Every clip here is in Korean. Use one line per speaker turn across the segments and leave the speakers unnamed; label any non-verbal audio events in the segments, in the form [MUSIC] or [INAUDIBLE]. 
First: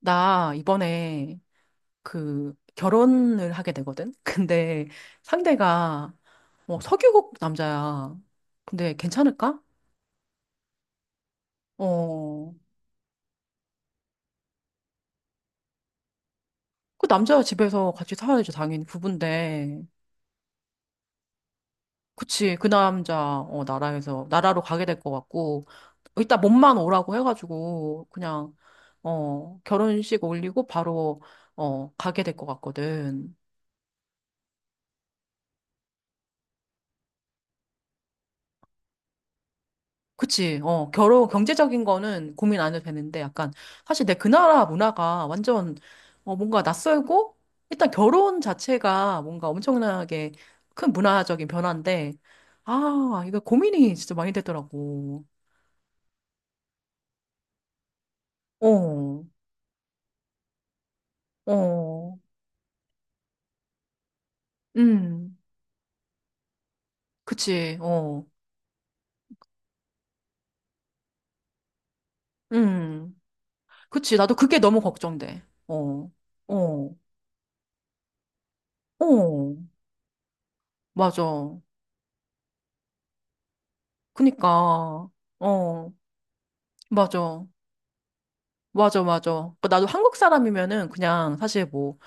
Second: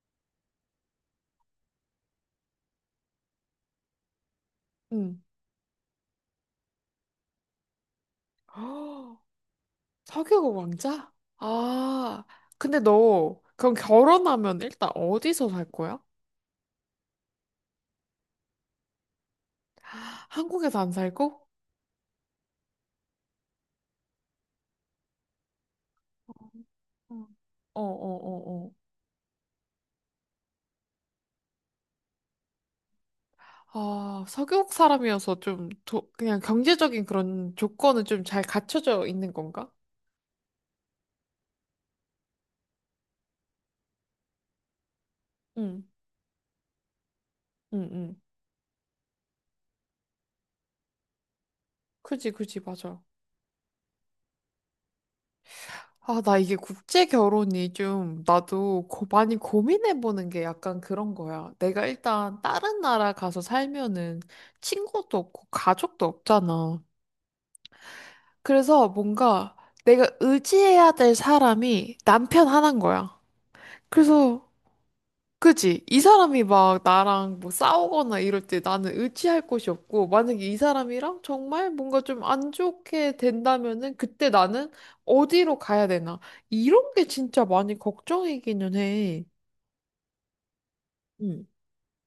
나 이번에 그 결혼을 하게 되거든? [LAUGHS] 근데
응.
상대가 석유국 남자야.
[GASPS]
근데
허,
괜찮을까?
사교 왕자? 아,
어,
근데 너 그럼 결혼하면 일단 어디서 살 거야?
그 남자 집에서 같이 살아야지, 당연히 부부인데.
한국에서 안 살고?
그치, 그 남자, 나라로 가게 될 것 같고, 일단 몸만
어.
오라고
어, 어,
해가지고, 그냥,
어, 어.
결혼식 올리고 바로, 가게 될 것 같거든.
아, 서교국 사람이어서 좀 도, 그냥 경제적인 그런 조건은 좀 잘 갖춰져 있는 건가?
그치. 경제적인 거는 고민 안 해도 되는데, 약간, 사실 내 그 나라 문화가
응,
뭔가 낯설고,
응,
일단
응.
결혼 자체가 뭔가 엄청나게 큰 문화적인 변화인데,
그지, 그지, 맞아.
아, 이거 고민이 진짜 많이 되더라고.
아, 나 이게 국제 결혼이 좀 나도
어,
많이 고민해보는 게 약간 그런 거야. 내가
어,
일단 다른 나라 가서 살면은 친구도
음,
없고 가족도 없잖아.
그치, 어,
그래서 뭔가 내가 의지해야 될 사람이 남편 하나인 거야.
음, 그치. 나도
그래서
그게 너무 걱정돼.
그지? 이
어,
사람이 막
어,
나랑 뭐 싸우거나 이럴 때 나는 의지할
어,
곳이 없고, 만약에 이 사람이랑
맞아.
정말 뭔가 좀 안 좋게 된다면은 그때 나는
그니까,
어디로 가야
어,
되나? 이런 게 진짜
맞아.
많이 걱정이기는
맞아,
해.
맞아. 그러니까 나도 한국 사람이면은 그냥
응,
사실 뭐,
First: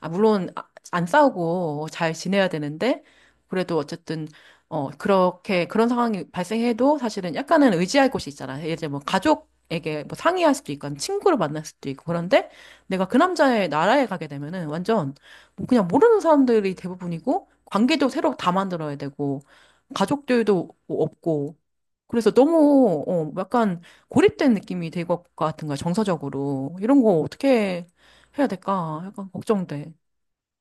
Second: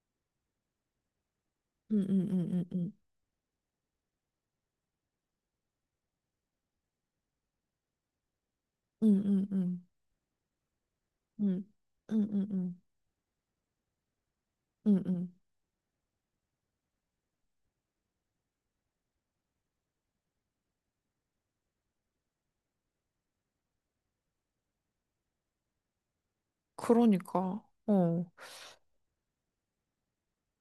아, 물론 안 싸우고
응,
잘
응,
지내야
응, 응,
되는데, 그래도 어쨌든, 그런 상황이 발생해도 사실은 약간은 의지할 곳이 있잖아. 예를 들면 뭐
응, 응, 응, 응,
가족에게 뭐 상의할 수도 있고, 아니면 친구를
응,
만날 수도 있고,
응, 응,
그런데
응,
내가 그 남자의 나라에 가게 되면은
응,
완전
응.
뭐 그냥 모르는 사람들이 대부분이고, 관계도 새로 다 만들어야 되고, 가족들도 뭐 없고, 그래서 너무, 약간 고립된 느낌이 될 것 같은 거야, 정서적으로. 이런 거
그러니까,
어떻게
어.
해야 될까? 약간 걱정돼.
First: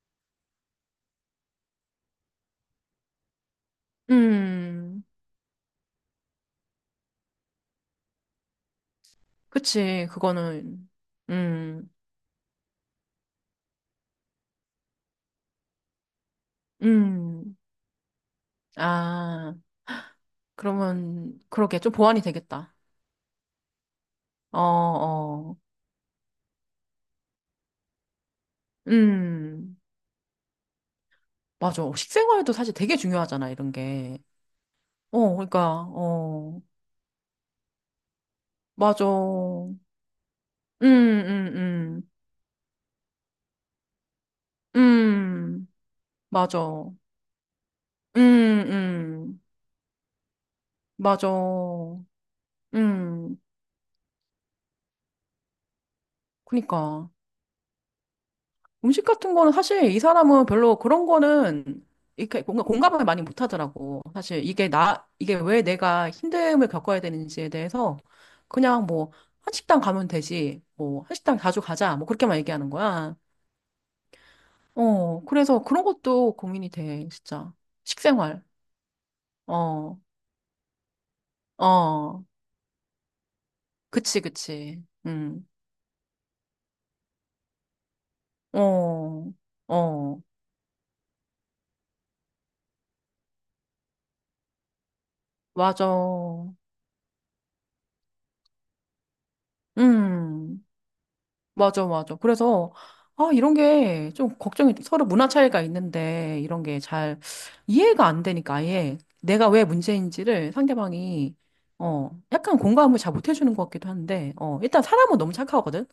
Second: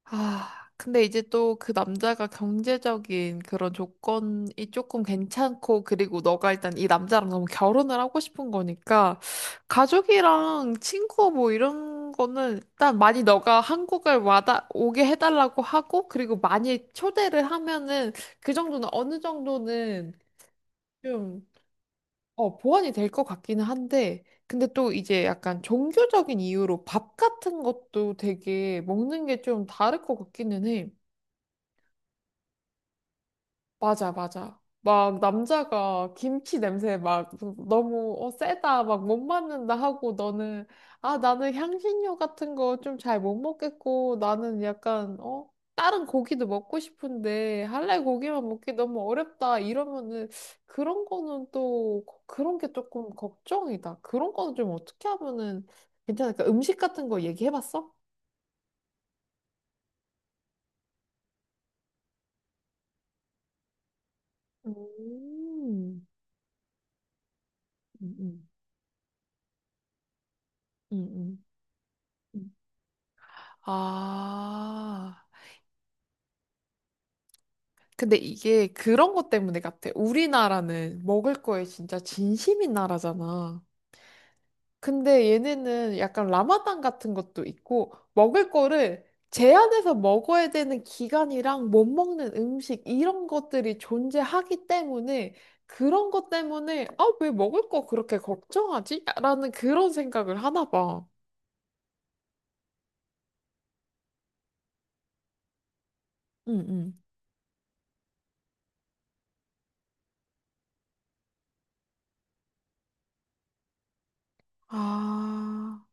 아, 근데 이제 또 그 남자가 경제적인 그런 조건이 조금
음,
괜찮고, 그리고 너가 일단 이 남자랑 너무 결혼을 하고 싶은 거니까,
그치,
가족이랑
그거는.
친구 뭐
음,
이런 거는 일단 많이 너가 오게 해달라고 하고, 그리고 많이 초대를
음.
하면은 그 정도는 어느
아,
정도는
그러면,
좀,
그러게, 좀 보완이
어,
되겠다.
보완이 될 것 같기는 한데,
어,
근데 또 이제
어.
약간 종교적인 이유로 밥 같은 것도 되게 먹는 게 좀
음,
다를 것 같기는 해.
맞아. 식생활도 사실 되게 중요하잖아, 이런
맞아,
게.
맞아. 막
어, 그러니까,
남자가 김치
어,
냄새 막 너무 어, 세다, 막
맞아.
못 맞는다 하고 너는
음,
아, 나는
음.
향신료 같은 거 좀 잘 못 먹겠고 나는 약간 어,
음,
다른 고기도
맞아.
먹고 싶은데 할래 고기만 먹기 너무
음.
어렵다 이러면은
맞아.
그런 게 조금
음.
걱정이다. 그런 거는 좀 어떻게 하면은 괜찮을까? 음식 같은
그니까
거 얘기해 봤어?
음식 같은 거는 사실 이 사람은 별로 그런 거는 이렇게 뭔가 공감을 많이 못 하더라고. 사실 이게 나 이게
음,
왜 내가 힘듦을 겪어야 되는지에 대해서
음,
그냥 뭐 한식당 가면 되지.
음,
뭐 한식당
음.
자주 가자. 뭐 그렇게만
음.
얘기하는 거야.
아.
어, 그래서 그런 것도 고민이 돼, 진짜.
근데
식생활.
이게 그런 것 때문에 같아.
어.
우리나라는 먹을 거에 진짜
어.
진심인 나라잖아.
그치, 그치.
근데
음.
얘네는 약간 라마단 같은 것도 있고, 먹을 거를
어.
제한해서
어.
먹어야 되는 기간이랑 못 먹는 음식, 이런 것들이 존재하기 때문에,
맞아.
그런 것 때문에, 아, 왜 먹을 거 그렇게 걱정하지? 라는 그런 생각을
음.
하나 봐.
맞아, 맞아. 그래서, 아, 이런 게 좀 걱정이, 서로 문화 차이가 있는데, 이런
응,
게
응.
잘 이해가 안 되니까, 아예 내가 왜 문제인지를 상대방이, 약간 공감을 잘 못 해주는 것 같기도 한데, 일단 사람은 너무 착하거든?
아.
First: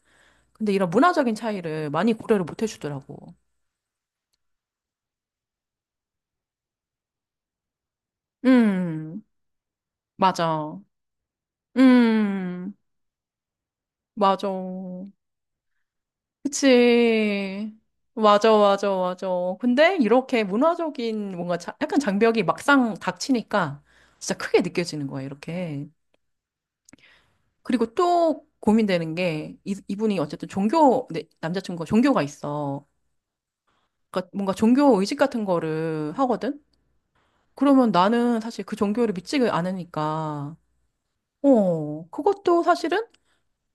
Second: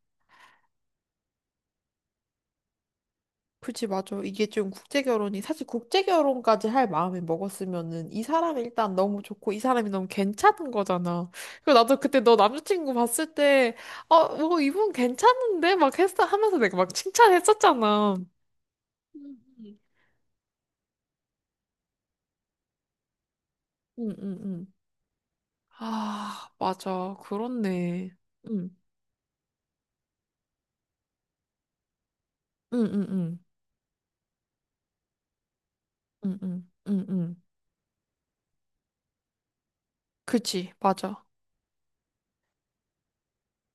근데 이런 문화적인 차이를 많이 고려를 못 해주더라고.
그치, 맞아. 이게 좀 국제 결혼이, 사실 국제 결혼까지 할 마음을 먹었으면은 이 사람이 일단 너무
음,
좋고 이 사람이 너무 괜찮은
맞아.
거잖아. 그리고 나도 그때 너
음,
남자친구 봤을 때, 어,
맞아.
뭐 이분 괜찮은데? 막 했어 하면서 내가 막
그치.
칭찬했었잖아.
맞아, 맞아, 맞아.
음, 음.
근데 이렇게 문화적인 뭔가 약간 장벽이 막상 닥치니까
응,
진짜
응,
크게
응.
느껴지는 거야, 이렇게.
아, 맞아.
그리고
그렇네.
또
응,
고민되는 게 이분이 어쨌든 종교, 네, 남자친구가 종교가
응,
있어.
응, 응,
그러니까 뭔가 종교 의식 같은 거를
응,
하거든?
응, 응, 응.
그러면 나는 사실 그 종교를 믿지 않으니까,
그치, 맞아.
어, 그것도 사실은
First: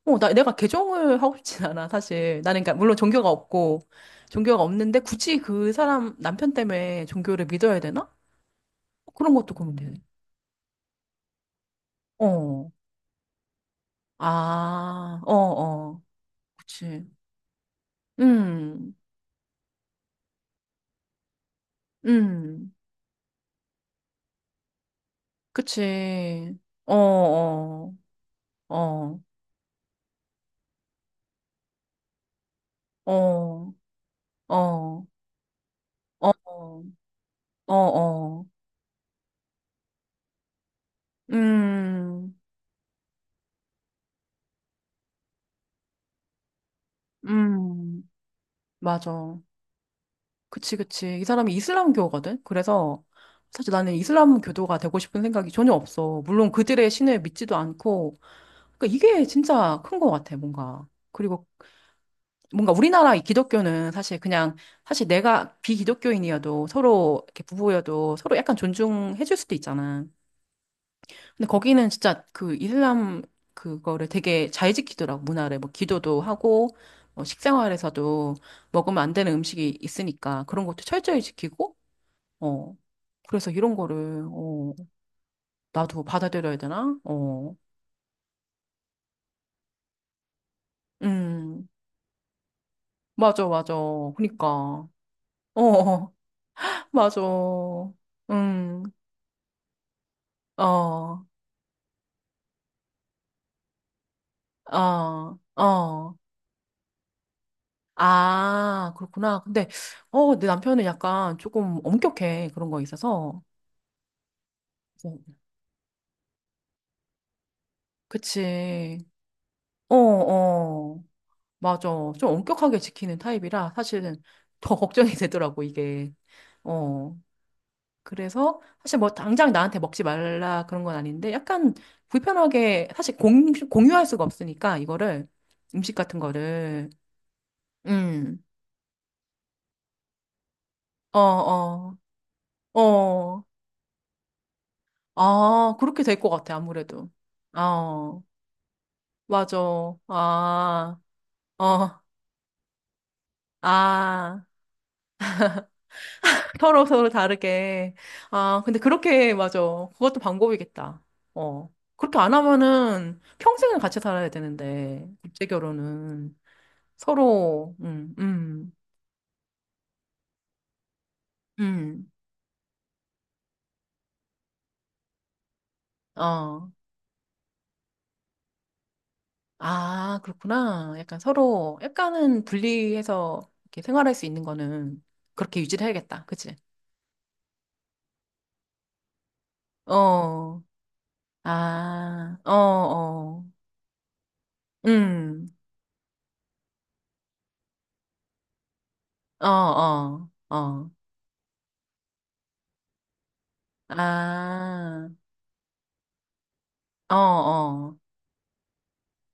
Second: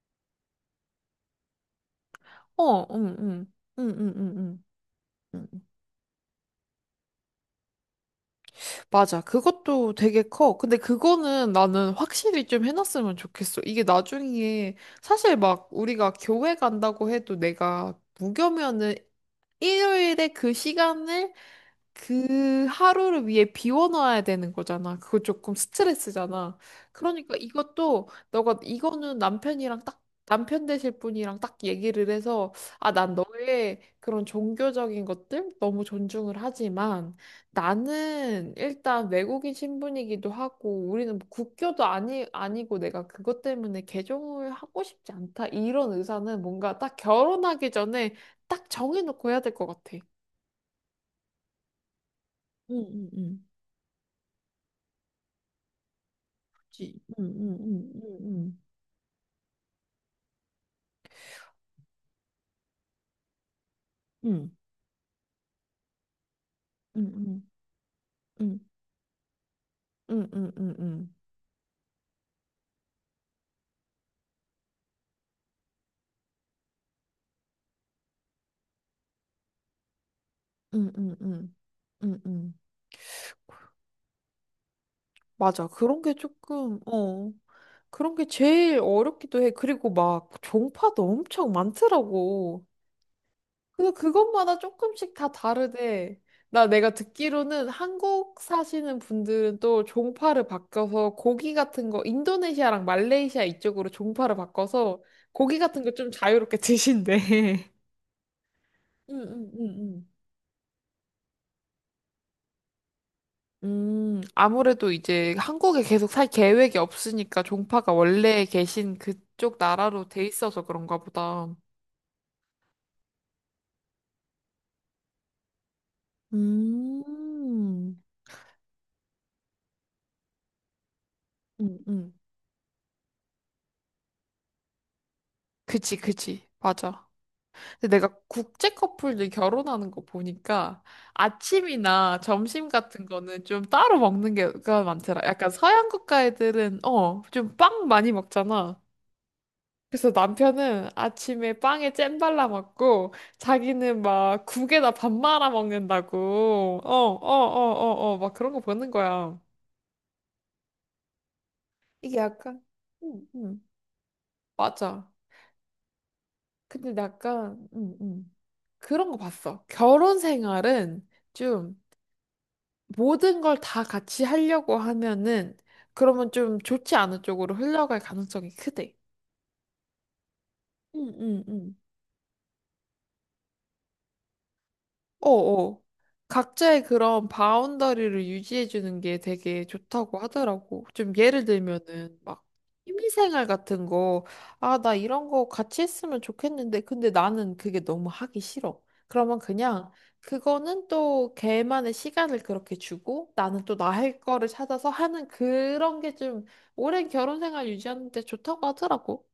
내가 개종을 하고 싶진 않아, 사실. 나는, 그러니까,
어,
물론
응,
종교가
응,
없고,
응, 응, 응,
종교가 없는데, 굳이
응. 응.
그 사람, 남편 때문에 종교를 믿어야 되나? 어,
맞아.
그런 것도
그것도
고민되네.
되게 커. 근데 그거는 나는 확실히 좀
어,
해놨으면 좋겠어. 이게 나중에
아, 어,
사실 막
어,
우리가 교회 간다고
그치.
해도 내가 무교면은
음,
일요일에 그 시간을 그
음,
하루를 위해 비워놔야 되는 거잖아. 그거 조금
그치.
스트레스잖아.
어,
그러니까
어,
이것도 너가 이거는
어,
남편이랑 딱 남편 되실 분이랑 딱 얘기를 해서 아, 난
어,
너의 그런
어,
종교적인
어,
것들 너무
어,
존중을 하지만
어, 어,
나는 일단 외국인 신분이기도 하고 우리는 뭐 국교도 아니
음,
아니고 내가 그것 때문에 개종을 하고 싶지 않다. 이런 의사는 뭔가 딱 결혼하기
음,
전에 딱 정해놓고 해야
맞아.
될 것 같아.
그치, 그치. 이 사람이 이슬람교거든?
응,
그래서
응, 응.
사실 나는 이슬람교도가 되고 싶은 생각이 전혀 없어. 물론 그들의
지.
신을
응,
믿지도
응, 응,
않고.
응,
그러니까 이게 진짜 큰 것 같아, 뭔가. 그리고 뭔가 우리나라 이 기독교는 사실
응,
그냥, 사실 내가 비기독교인이어도 서로
응,
이렇게 부부여도 서로 약간
응,
존중해줄 수도 있잖아.
응, 응, 응, 응, 응,
근데 거기는 진짜 그 이슬람 그거를 되게 잘 지키더라고, 문화를. 뭐 기도도 하고, 뭐 식생활에서도 먹으면 안 되는 음식이 있으니까 그런 것도
응, 응,
철저히 지키고,
응, 응.
어. 그래서 이런 거를, 어,
맞아. 그런
나도
게
받아들여야
조금,
되나?
어,
어.
그런 게 제일 어렵기도 해. 그리고 막 종파도 엄청
음,
많더라고.
맞아, 맞아.
그래서 그것마다
그니까.
조금씩 다
어, 어,
다르대. 나
[LAUGHS]
내가
맞아.
듣기로는 한국
음,
사시는 분들은 또 종파를
어,
바꿔서
어,
고기 같은 거 인도네시아랑 말레이시아 이쪽으로 종파를 바꿔서 고기 같은 거 좀
어.
자유롭게 드신대.
아,
[LAUGHS]
그렇구나. 근데,
응응응응.
어, 내 남편은 약간 조금 엄격해. 그런 거에 있어서.
아무래도 이제
어,
한국에 계속 살 계획이 없으니까 종파가 원래 계신
그치.
그쪽
어,
나라로 돼 있어서 그런가
어.
보다.
맞아. 좀 엄격하게 지키는 타입이라 사실은 더 [LAUGHS] 걱정이 되더라고, 이게. 어.
음,
그래서 사실 뭐 당장 나한테 먹지 말라 그런 건 아닌데 약간
음, 음.
불편하게 사실 공유할 수가 없으니까 이거를 음식
그치,
같은
그치.
거를
맞아. 근데 내가
음.
국제 커플들 결혼하는 거 보니까
어, 어.
아침이나 점심 같은 거는
어.
좀 따로 먹는 게가 많더라. 약간
아,
서양
그렇게 될
국가
것 같아
애들은,
아무래도.
어, 좀 빵 많이
어.
먹잖아.
맞아.
그래서 남편은
아.
아침에 빵에
어.
잼 발라 먹고 자기는 막
아.
국에다 밥 말아 먹는다고.
서로
어,
서로
어, 어,
다르게.
어, 어, 막 그런 거
아, 근데
보는
그렇게
거야.
맞아. 그것도 방법이겠다. 어.
이게
그렇게 안
약간,
하면은
응, 응,
평생을 같이 살아야 되는데
맞아.
국제 결혼은
근데 약간,
서로,
응, 응. 그런 거 봤어. 결혼 생활은 좀
음,
모든 걸 다 같이 하려고 하면은 그러면 좀
어.
좋지 않은 쪽으로 흘러갈 가능성이 크대.
아, 그렇구나.
응,
약간
응, 응.
서로, 약간은 분리해서 이렇게 생활할 수 있는 거는 그렇게
어어.
유지를 해야겠다. 그치?
각자의 그런 바운더리를 유지해주는 게 되게 좋다고
어,
하더라고. 좀 예를 들면은
아,
막
어, 어,
취미생활 같은 거, 아, 나 이런 거
음,
같이 했으면 좋겠는데, 근데 나는 그게 너무 하기 싫어. 그러면
어,
그냥
어,
그거는
어,
또 걔만의 시간을 그렇게 주고 나는 또 나 할 거를 찾아서
아,
하는 그런 게 좀 오랜
어,
결혼 생활
어.
유지하는 데 좋다고 하더라고.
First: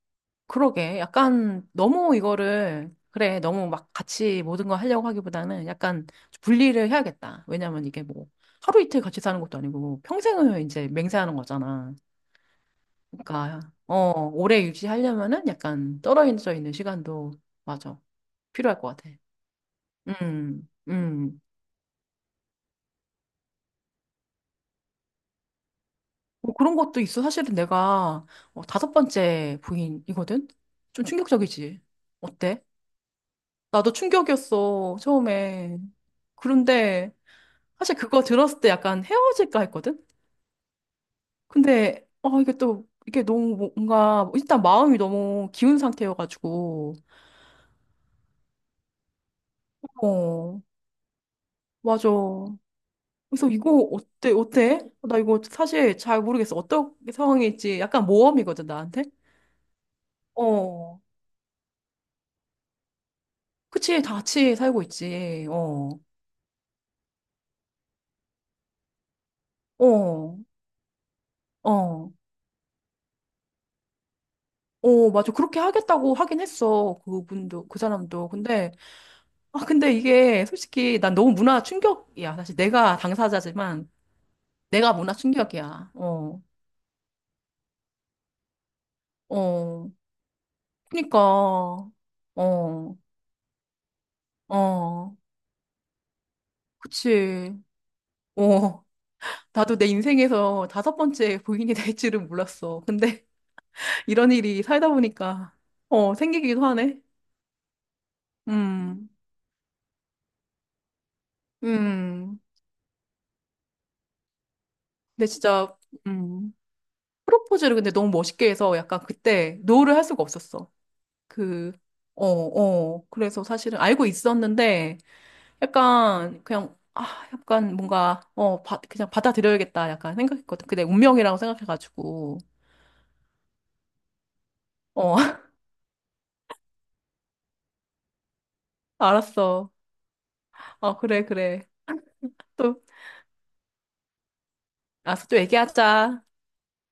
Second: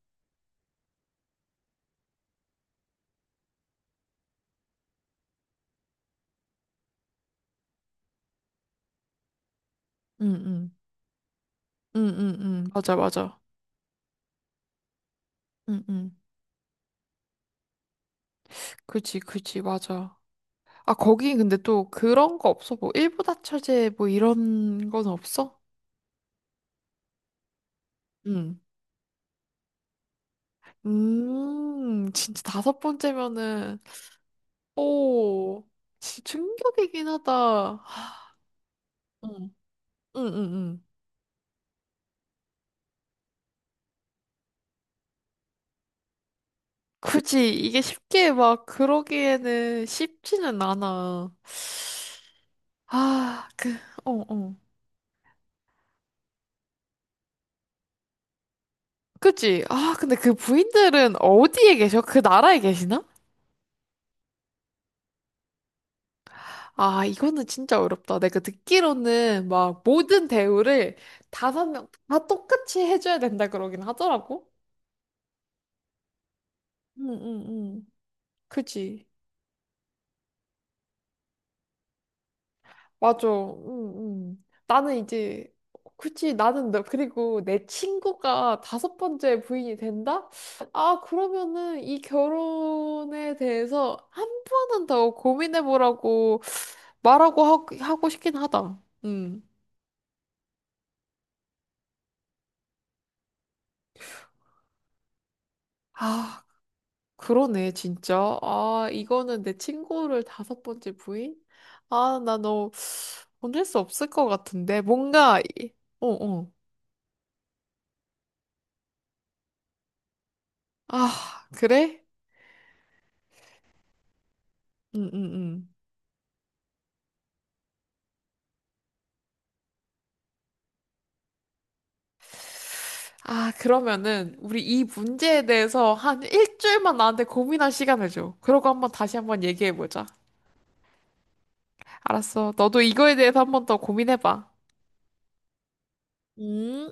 그러게. 약간 너무 이거를, 그래, 너무 막 같이 모든 걸 하려고 하기보다는 약간 분리를 해야겠다. 왜냐면 이게 뭐 하루 이틀 같이 사는 것도 아니고 뭐
응,
평생을
응.
이제 맹세하는 거잖아.
응, 응, 응. 맞아, 맞아.
그러니까, 어, 오래 유지하려면은
응,
약간
응.
떨어져 있는 시간도, 맞아. 필요할 것
그
같아.
치 그치, 맞아.
음,
아, 거기
음.
근데 또 그런 거 없어? 뭐, 일부다 처제 뭐 이런 건 없어?
뭐 그런 것도 있어. 사실은 내가
응.
다섯 번째 부인이거든? 좀 충격적이지.
[LAUGHS] 진짜
어때?
다섯 번째면은,
나도 충격이었어,
오,
처음에.
진짜 충격이긴
그런데,
하다.
사실 그거 들었을 때 약간
응,
헤어질까 했거든?
응, 응, 응.
근데, 아 이게 또, 이게 너무 뭔가, 일단 마음이 너무 기운 상태여가지고,
굳이 이게 쉽게 막 그러기에는 쉽지는
어,
않아.
맞아.
아,
그래서
그,
이거
어,
어때,
어.
어때? 나 이거 사실 잘 모르겠어. 어떤 상황일지 약간 모험이거든, 나한테?
그치? 아, 근데 그
어,
부인들은 어디에 계셔? 그 나라에 계시나?
그치, 다 같이 살고 있지. 어,
아, 이거는 진짜 어렵다. 내가 듣기로는 막 모든
어,
대우를 다섯 명
어.
다 똑같이 해줘야 된다 그러긴 하더라고.
어, 맞아. 그렇게 하겠다고 하긴 했어.
응, 응,
그분도, 그
응.
사람도. 근데,
그지.
아, 근데 이게 솔직히 난 너무 문화 충격이야. 사실 내가
맞아.
당사자지만.
응, 응.
내가
나는
문화
이제,
충격이야.
그치.
어,
나는 너, 그리고 내 친구가 다섯 번째 부인이
어.
된다? 아,
그니까,
그러면은 이
어,
결혼에 대해서 한 번은 더
어.
고민해보라고 말하고
그치.
하고 싶긴 하다.
어.
응.
나도 내 인생에서 다섯 번째 부인이 될 줄은 몰랐어. 근데 [LAUGHS] 이런 일이 살다 보니까, 어,
아.
생기기도 하네.
그러네, 진짜. 아,
음,
이거는 내 친구를 다섯 번째 부인? 아, 나
음.
너 보낼 수 없을 것 같은데.
근데
뭔가, 이-
진짜,
어, 어.
음. 프로포즈를 근데 너무 멋있게 해서 약간 그때 노를 할 수가 없었어.
아,
그,
그래?
어, 어. 그래서 사실은 알고 있었는데,
응, 응, 응.
약간 그냥 아 약간 뭔가 그냥 받아들여야겠다 약간 생각했거든. 근데 운명이라고 생각해가지고
아, 그러면은, 우리 이
어
문제에
[LAUGHS]
대해서 한 일주일만 나한테 고민할 시간을 줘. 그러고 한번 다시 한번
알았어.
얘기해보자.
어 그래 그래
알았어. 너도
또
이거에 대해서 한번 더 고민해봐.
알았어 또 얘기하자.
음.